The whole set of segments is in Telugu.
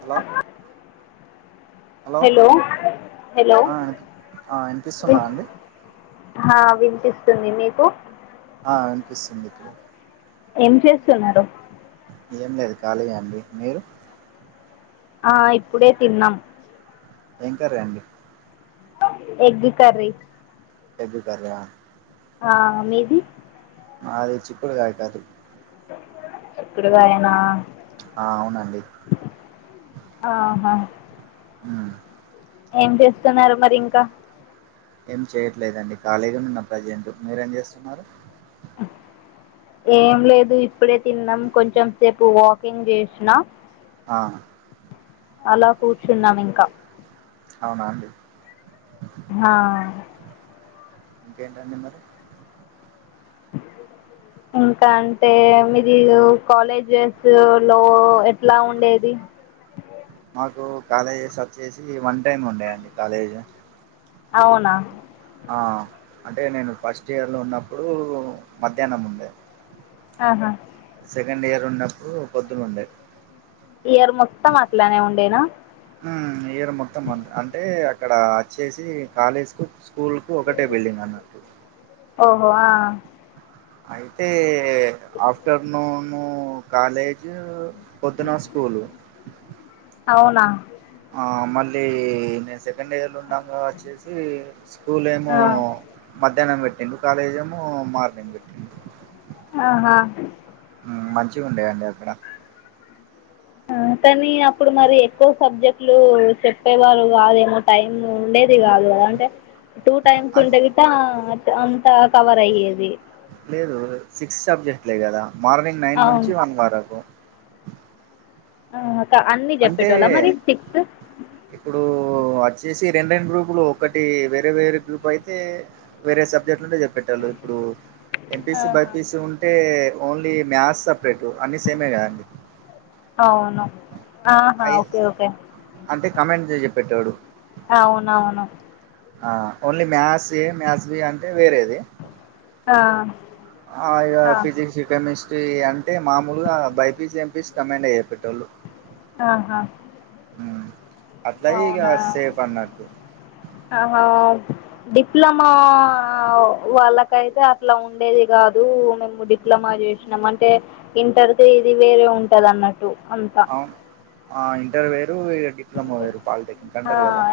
హలో హలో హలో ఆ వినిపి- ఆ వినిపిస్తుందా అండి హా వినిపిస్తుంది మీకు ఆ వినిపిస్తుంది ఇప్పుడు ఏం చేస్తున్నారు ఏం లేదు కాలీయే అండి మీరు ఆ ఇప్పుడే తిన్నాం ఏం కర్రీ అండి ఎగ్గ్ కర్రీ ఎగ్గు కర్రీయా ఆ మీది మాది చిక్కుడు కాయ కర్రీ చిక్కడుగాయనా ఆ అవునండి ఆహా. మ్మ్ ఏం చేస్తున్నారు మరి ఇంకా ఏం చేయట్లేదండి ఖాళీగా నిన్న ప్రజెంట్ మీరేం జేస్తున్నారు ఏం లేదు ఇప్పుడే తిన్నాం కొంచెం సేపు వాకింగ్ చేసినా ఆ అలా కూర్చున్నాం ఇంకా అవునా అండి ఆ ఇంకేంటండి మరి [unintelligible] ఇంకా అంటే మీరు కాలేజెస్ లో ఎట్లా ఉండేది [unintelligible] కు కాలేజెస్ వచ్చేసి వన్ టైమ్ ఉండయండి కాలేజీ అవునా అంటే నేను ఫస్ట్ ఇయర్లో ఉన్నప్పుడు మధ్యాహ్నం ఉండే ఆహా సెకండ్ ఇయర్ ఉన్నప్పుడు పొద్దున ఉండే ఇయర్ మొత్తం అట్లానే ఉండేనా ఇయర్ మొత్తం అ అంటే అక్కడ వచ్చేసి కాలేజ్ కు స్కూల్ కు ఒకటే బిల్డింగ్ అన్నట్టు ఓహో ఆ అయితే ఆఫ్టర్నూన్ కాలేజ్ పొద్దున స్కూల్ స్కూలు అవునా మళ్ళీ నేను సెకండ్ ఇయర్లో ఉన్నాగా వచ్చేసి స్కూల్ ఏమో ఆ మధ్యాహ్నం పెట్టిండు కాలేజ్ ఏమో మార్నింగ్ పెట్టిండు ఆహా మంచివి ఉండేయండి అక్కడ [unintelligible] కానీ అప్పుడు మరి ఎక్కువ సబ్జెక్టులు చెప్పేవారు కాదేమో టైం ఉండేది కాదు అంటే టూ టైమ్స్ అంటే ఉంటే కట అంతా కవర్ అయ్యేది లేదు సిక్స్ సబ్జెట్లేదు కదా మార్నింగ్ నైన్ అవును నుంచి వన్ వరకు [unintelligible] ఆ అంటే ఇప్పుడు వచ్చేసి రెండు రెండు గ్రూపులు ఒకటి వేరే వేరే గ్రూప్ అయితే వేరే సబ్జెక్ట్ ఉంటే చెపెట్టి ఇప్పుడు ఎంపీసి ఆహా బైపీసి ఉంటే ఓన్లీ మ్యాథ్స్ అ అన్ని సేమే కదాండి అవును ఆహా అయి ఓకే ఓకే అంటే కామెంట్ చె పెట్టాడు అవునవును ఆ only math A maths B అంటే వేరేది ఆ ఆ ఫిజక్స్ కెమిస్ట్రీ అంటే మామూలుగా బైపీస్ ఎంపీస్ కమాండ్ అయ్య పెట్టేళ్ళు ఆహా అట్లా ఇగ అవునా సేఫ్ అన్నట్టు ఆహ డిప్లొమా వాళ్ళకయితే అట్లా ఉండేది కాదు మేము డిప్ లమా చేసినాం అంటే ఇంటర్కి ఇది వేరే ఉంటది అన్నట్టు అంతా అవును ఇంటర్ ఇగ డిప్లొమా వేరు పాలిటెక్నిక్ అంటారు కదా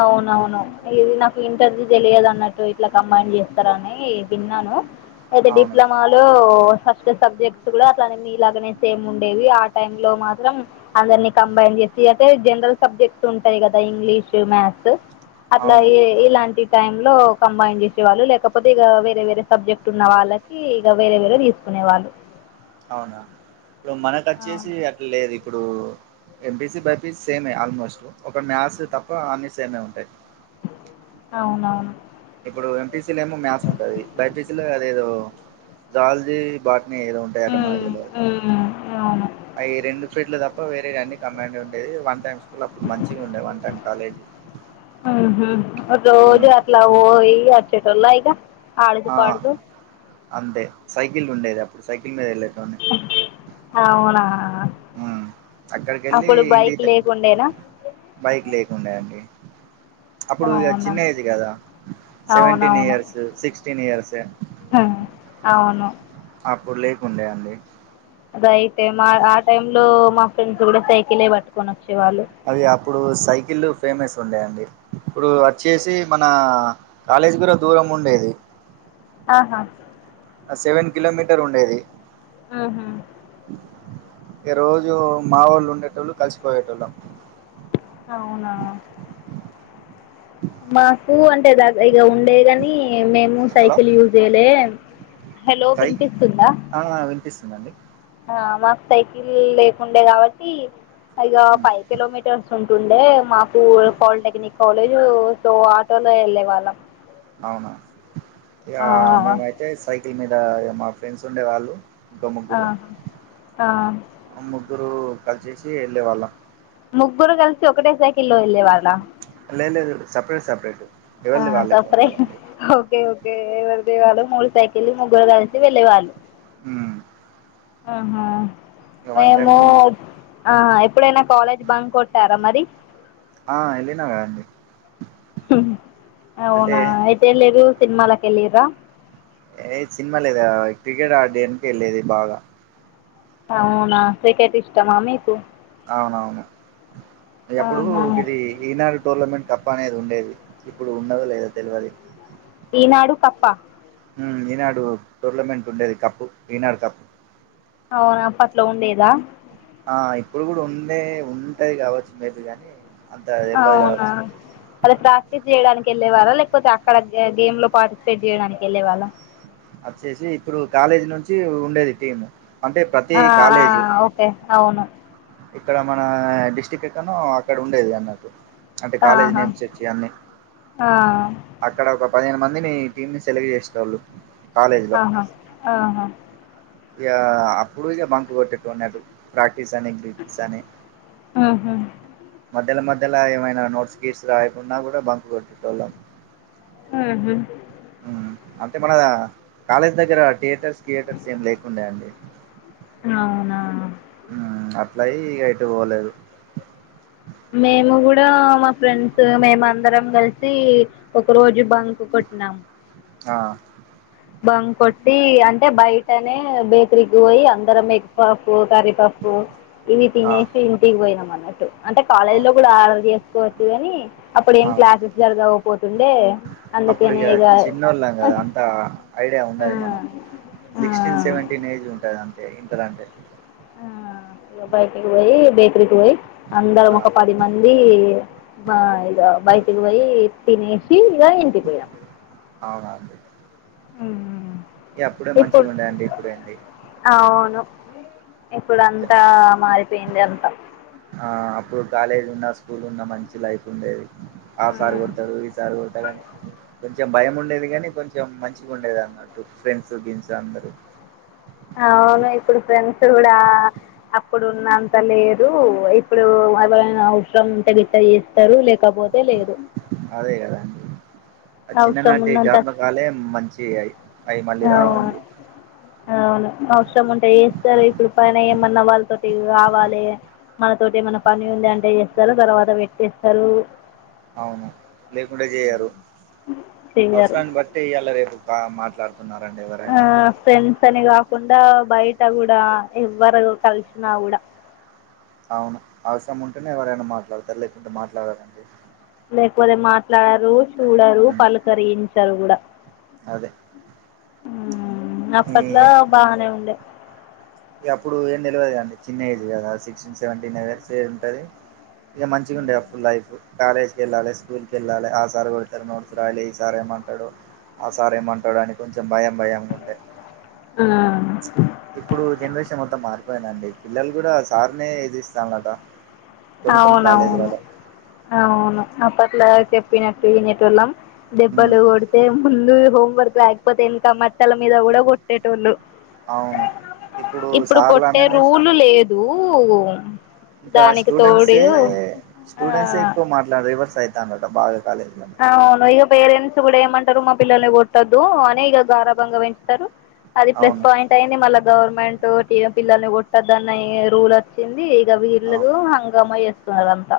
అవునవును ఇది నా ఇంటర్వూ తెలియదు అన్నట్టు ఇట్లా కంబైన్ చేస్తారని తిన్నాను అయితే అవును డిప్లమాలో ఫస్ట్ సబ్జెక్ట్ కూడా అట్లానే మీలాగనే సేమ్ ఉండేవి ఆ టై లో మాత్రం అందరిని కంబైన్ చేసి యితే జనరల్ సబ్జెక్ట్స్ ఉంటాయి కదా ఇంగ్లీషు మ్యాథ్స్ అట్లా అవును ఇలాంటి టైమ్ లో కంబైన్ చేస్త వాళ్ళు లేకపోతే ఇక వేరే వేరే సబ్జెక్ట్ ఉన్న వాళ్ళకి ఇక వేరే వేరే తీసుకునే వాళ్ళు అవునా ఇప్పుడు మనకు వచ్చేసి అట్లా లేదు ఇప్పుడు ఎంపీసి బైపీసి సేమ్ ఆల్మోస్ట్ ఒక మ్యాథ్స్ తప్ప అన్నీ సేమే ఉంటాయి అవునవును ఇప్పుడు ఎంపీసీలో ఏమో మ్యాథ్స్ ఉంటుంది బైపీసీలో అదేదో జాలజీ బాటనీ అని ఏద ఉంటాయట మాకు ఉమ్, తెలువదు ఉమ్, అవును అవి రెండు ప్రేడ్లు తప్ప ఇ వేరే అన్ని కమాండ్ ఉంటాయి వన్ టైమ్ స్కూల్ అప్పుడు మంచిగా ఉండే వన్ టైమ్ కాలేజీ రోజ ఉమ్, అట్లా వోయి అచ్చే తొల ఇగ ఆ అంతే సైకిల్ ఉండేది అప్పుడు సైకిల్ మీద వెళ్ళే టోలాం అవునా ఉమ్ అక్కడికి వెళ్ళి అప్పుడు బైక్ ఇంటికి త- లేకుండేనా బైక్ లేకుండి అండి అప్పుడు ఇక అవునా చిన్న ఏజ్ కదా సెవెన్ంటీన్ అవునవును ఇయర్స్ సిక్స్టీన్ ఇయర్స్ హ, అవును అప్పుడు లేకుండేయండి అద అయితే మా ఆ టైమ్ లో మా ఫ్రెండ్స్ కూడా సైకిలే పట్టుకొని వచ్చు అవి అప్పుడు సైకిల్ ఫేమస్ ఉండే అండి ఇప్పుడు వచ్చేసి మన కాలేజీ కూడా దూరం ఉండేది ఆహా ఆ సెవెన్ కిలోమీటర్ ఉండేది ఆహా ఏ రోజు మా వోళ్ళు ఉండేటోళ్ళు కలిసి పోయేటోల్లం అవునా మాకు అంటే ద ఇక ఉండే గాని మేము హలో సైకిల్ యూజ్ చేయలే హలో సైకి వినిపిస్తుందా ఆ వినిపిస్తుందండి ఆ మాకు సైకిల్ లేకుండే కాబట్టి ఇగ ఉమ్, ఫైవ్ కిలోమీటర్స్ ఉంటు డే మాకు పాలిటెక్నిక్ కాలేజ్ సో ఆటోలో వెళ్ళే వాళ్ళం అవునా ఇక ఆ, మేమైతే సైకిల్ మీద మా ఫ్రెండ్స్ ఉండే వాళ్ళు ఆ ఆ ఆ ముగ్గురు కలిసేసి వెళ్ళే వాళ్ళం ముగ్గురు కలిసి ఒకటే సైకిల్లో వెళ్ళే వాళ్ళ లేదు లేదు సెపరేటు సెపరేటు ఆ సెపరేట్ ఓకే ఒకే ఎవరి ది వాళ్ళు మూడు సైకిలు ముగ్గురు కలిసి వెళ్ళేవాళ్ళు హ్మ్ ఆహా మేము ఆహా ఎప్పుడైనా కాలేజ్ బంకొట్టారా మరి ఆ ఏలినా కద అండి అవునా అయితే వెళ్లిరు సినిమాలకు వెళ్లిరా ఏ సినిమా లేదా క్రికెట్ ఆడడానికి వెళ్ళేది బాగా అవునా క్రికెట్ ఇష్టమా మీకు అవునవును ఎప్పుడు ఆహా ఇది ఈనాడు టోర్నమెంట్ తప్ప అనేది ఉండేది ఇప్పుడు ఉన్నది లేదో తెలువదు ఈనాడు కప్ప ఈనాడు టోర్నమెంట్ ఉండేది కప్పు ఈనాడు కప్పు అవున అప్పట్లో ఉండేదా ఆ ఇప్పుడు కూడా ఉంది ఉంటది కావచ్చు మే బి కానీ అంత తెలవదు అవునా కావచ్చు అది ప్రాక్టీస్ చేయడానికి వెళ్ళే వాళ్ళా లేకపోతే అక్కడ గేమ్ లో పార్టిసిపేట్ చేయడానికి వెళ్ళే వాళ్ళ అచ్చేసి ఇప్పుడు కాలేజీ నుంచి ఉండేది టీము అంటే ప్రతి అ కాలేజ్ ఆ ఓకే అవును ఇక్కడ మన డిస్టిక్ట్ ఎక్కడనో అక్కడ ఉండేది అన్నట్టు అంటే కాలేజీ ఆహా నేమ్స్ వచ్చివన్నీ ఆ అక్కడ ఒక పదిహేను మందినీ టీమ్ని సెలెక్ట్ చేసెటోళ్ళు ఆహా ఆహా యా అప్పుడు ఇగ బంకు కొట్టేటోన్ని అటు ప్రాక్ [unintelligible] ఉహు మద్యల మధ్య మద్యాలా ఏమైనా నోట్స్ గీస్ రాయకుండా కూడా బంక్ కొట్టేటోళ్ళం ఆహా మ్ అంటే మన కాలేజ్ దగ్గర థియేటర్స్ కియేటర్స్ ఏమి లేకుండ అండి అవునా హు అట్లాయి ఎటు పోలేదు మేము కూడా మా ఫ్రెండ్స్ మేము అందరం కలిసి ఒక రోజు బంక్ కొట్టినా నామ్ ఆ బంక్ కొట్టి అంటే బయటనే బేకరీకి పోయి అందరం ఎగ్ పప్ కర్రి పప్పు ఓ ఇవి ఆ తినేసి ఇంటికి పోయినాం అన్నట్టు అంటే కాలేజ్ అవు లో కూడా ఆర్డర్ చేసుకోవచ్చు కానీ అప్పుడు ఏం ఆ క్లాసెస్ జరగవు అప్పుడు ఇగ చిన్నోళ్ళం ఆ కదా అంతా ఐడియా ఉండదు మనకు ఆ సిక్స్టీన్ సెవెంటీన్ ఏజ్ ఉంటది అంటే ఇంటర్ అంటే ఆ ఇగ బయటికి పోయి బేకరీకి పోయి అందరం ఆ ఒక పది మంది బ ఇగ బయటికి పోయి తినేసి ఇక ఇంటికి పోయాం అవునా అండి ఊ ఇగ అప్పుడే ఇప్పుడు మంచిగుండే అండి ఇప్పుడేంటి అవును ఇప్పుడ చ అంతా మారిపోయింది అంతా అప్పుడు కాలేజ్ ఉన్న స్కూల్ ఉన్న మంచి లైఫ్ ఉండేది ఆ సార్ కొడతడు ఈ సార్ కొడతడు కొంచెం భయం ఉండేది గానీ కొంచెం మంచిగా ఉండేది అన్నట్టు ఫ్రెండ్స్ గిన్స్ అందరు అవును ఇప్పుడు ఫ్రెండ్స్ కూడా అప్పుడున్న అంత లేదు ఇప్పుడు ఎవరైనా అవసరం ఉంటే గిట్ట చేస్తారు లేకపోతే పోతే లేదు అదే కదా అండి అవసరం చిన్ననాటి ఉన్నంత జ్ఞాపకాలే మంచి అయి అవి మళ్ళీ అవును రావండి అవును అవసరం ఉంటాయి ఏస్తారు ఇప్పుడు పైన ఏమన్నా వాళ్ళతోటి రావాలి మనతోటి ఏమైనా పని ఉంది అంటే చేస్తారు తర్వాత పెట్టేస్తారు అవును లేకుంటె చేయరు చెయ్యరు అవసరాన్ని బట్టి ఇయ్యాలా రేపు బ మాట్లారు ఆ ఫ్రెండ్స్ అనీ కా కుండా బయట కూడా ఎవ్వరు కలిసినా కూడా అవును అవసరం ఉంటేనే ఎవరైనా మాట్లాడతారు లేకుంటే మాట్లాడారూ అండి లేకపోతే మాట్లాడరు చూడరు పలుకరించారు కూడా అదే మ్మ్ అప్పట్లో బానే ఉండే ఇగ అప్పుడు ఏం తేలవదు కదండి చిన్న ఏజ్ కదా sixteen seventeen hours years age ఉంటది ఇగ మంచిగా ఉండే అప్పుడు లైఫ్ కాలేజ్ కి వెళ్ళాలి స్కూల్ క వెళ్ళాలి ఆ సార్ కొడతారు నోర్స్ రాయాలే ఈ సార్ ఏమంటాడో ఆ సార్ ఏమంటాడో అని కొంచెం భయం భయంగా ఉండే ఆ ఇప్పుడు జనరేషన్ మొత్తం మారిపోయిన అండి పిల్లలు కూడా సార్నే ఎదిరిఇస్తారన్నరట అవునవును అవును అప్పట్ల చెప్పినట్ట వినేటోళ్ళం వాళ్ళం ఉమ్ దెబ్బలు కొడితే ముందు హోమ్ వర్క్రాయకపోతే ఇంకా మట్టల మీద కూడా కొట్టేటోళ్ళు. అవును ఇప్పుడు సార్లు కొట్టే అననే స్టు- రూలు లేదు. ఇంకా దానికి తోడు స్టూడెంట్సే స్టూడెంట్సే ఆ ఎక్కువ మాట్లాడి రివర్స్ అయితాన్నారట. అవును ఇంకా పేరెంట్స్ కూడ ఏం అంట మా పిల్లల్ని కొట్టొద్దు అని ఇక గారభంగా పెంచుతారు. అది ప్లస్ అవును పాయింట్ అయింది. మళ్ళా గవర్నమెంటు పిల్లల్ని కొట్టదునే రూల్ వచ్చింది. ఇక అవు వీళ్లూరు హంగామేస్తుంది వాళ్లంతా.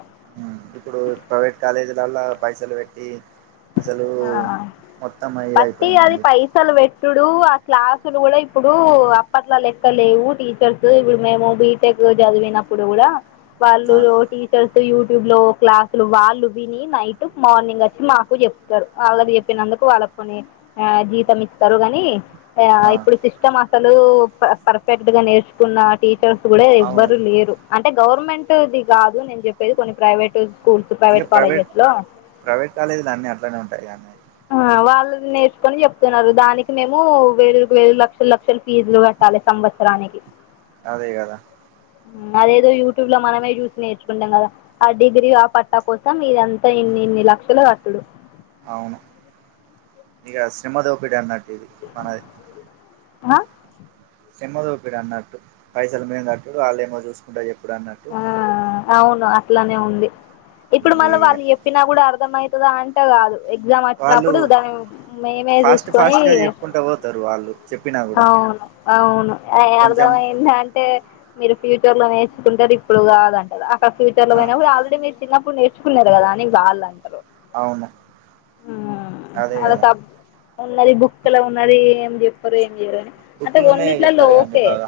ఇప్పుడు ప్రైవేట్ కాలేజీలలో పైసలు పెట్టి అసలు ఆ మొత్తం ఇది పట్టి అది అయిపోయిందండి పైసలు పెట్టుడు క్లాసులు కూడా ఇప్పుడు అప్పట్లా లెక్క లేవు టీచర్స్ ఇప్పుడు మేము బీటెక్ చదివిన ప్పుడు కూడా వాళ్ళు ఆ టీచర్స్ యూట్యూబ్ లో క్లాస్ అసలు వాళ్ళు విని నైట్ మార్నింగ్ వచ్చి మాకు చెప్ వాళ్ళు చెప్పినందుకు వాళ్ళ కు ఆ జీతం ఇస్తారు కాని ఆ ఇప్పుడు సిస్టమ్ అసలు పర్ఫెక్ట్ గా నేర్చుకున్న టీ కూడా అవును ఎవ్వరు లేరు అంటే గవర్నమెంటుది కాదు నేను చెప్పేది కొన్ని ప్రైవేట్ స్కూల్స్, ప్రైవేట్ కాలేజెస్ లో ప్రైవేట్ కాలేజీలు అన్నీ అట్లనే ఉంటాయి కానీ కని చెప్తున్నారు దానికి మేము వేలుకు వేలు లక్షలు లక్షల ఫీజులు కట్టాలి సంవత్సరానికి. అదే కదా అదేదో యూట్యూబ్ లో మనమే చూసి నేర్చుకుంటాం కదా, ఆ డిగ్రీ ఆ పట్టా కోసం ఇదంతా ఇన్ని. ఇన్ని లక్షల కట్టుడు అవును ఇక శ్రమ దోపిడి అన్నట్టు. ది మనది శ్రమ దోపిడి అన్నట్టు పైసలు మేము కట్టుడు వాళ్ళు ఏమో చూసుకుంట చెప్పుడు. అన్నట్టు ఆ అవును అట్లనే ఉంది. ఇప్పుడు మళ్ళీ ఇగ వాళ్ళు చెప్పినా కూడా అర్థమయి దా అంటె కాదు ఎగ్జామ్ వాళ్ళు వచ్చినప్పుడు దాన్ని మేమే ఫాస్ట్ చూసుకొని ఫాస్ట్ గా చెప్పుకుంటా పోతారు వాళ్ళు చెప్పినా కూడా అవును అవును కొంచెం అర్థమయిందా అంటే మీరు ఫ్యూచర్ లో నేర్చుకుంటారు ఇప్పుడు కాదంటారు. అక్కడ ఫ్యూచర్ లో ఆ పోయినా కూడా ఆల్రెడీ నేర్చు చిన్నప్పుడు నేర్చుకున్నారు కదా అని బాధా అంతే అవును అదే అదే అది బుక్స్ లో ఉన్నది ఏం చెప్పరే అట్లా బుక్కులు ఉన్నాయా కొన్నిట్ల లో చెప్తారు కదండి ఓకే బాగా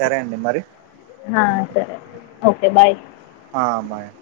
సరే అండి మరి సరే ఓకే బాయ్ ఆ బాయ్ అండి.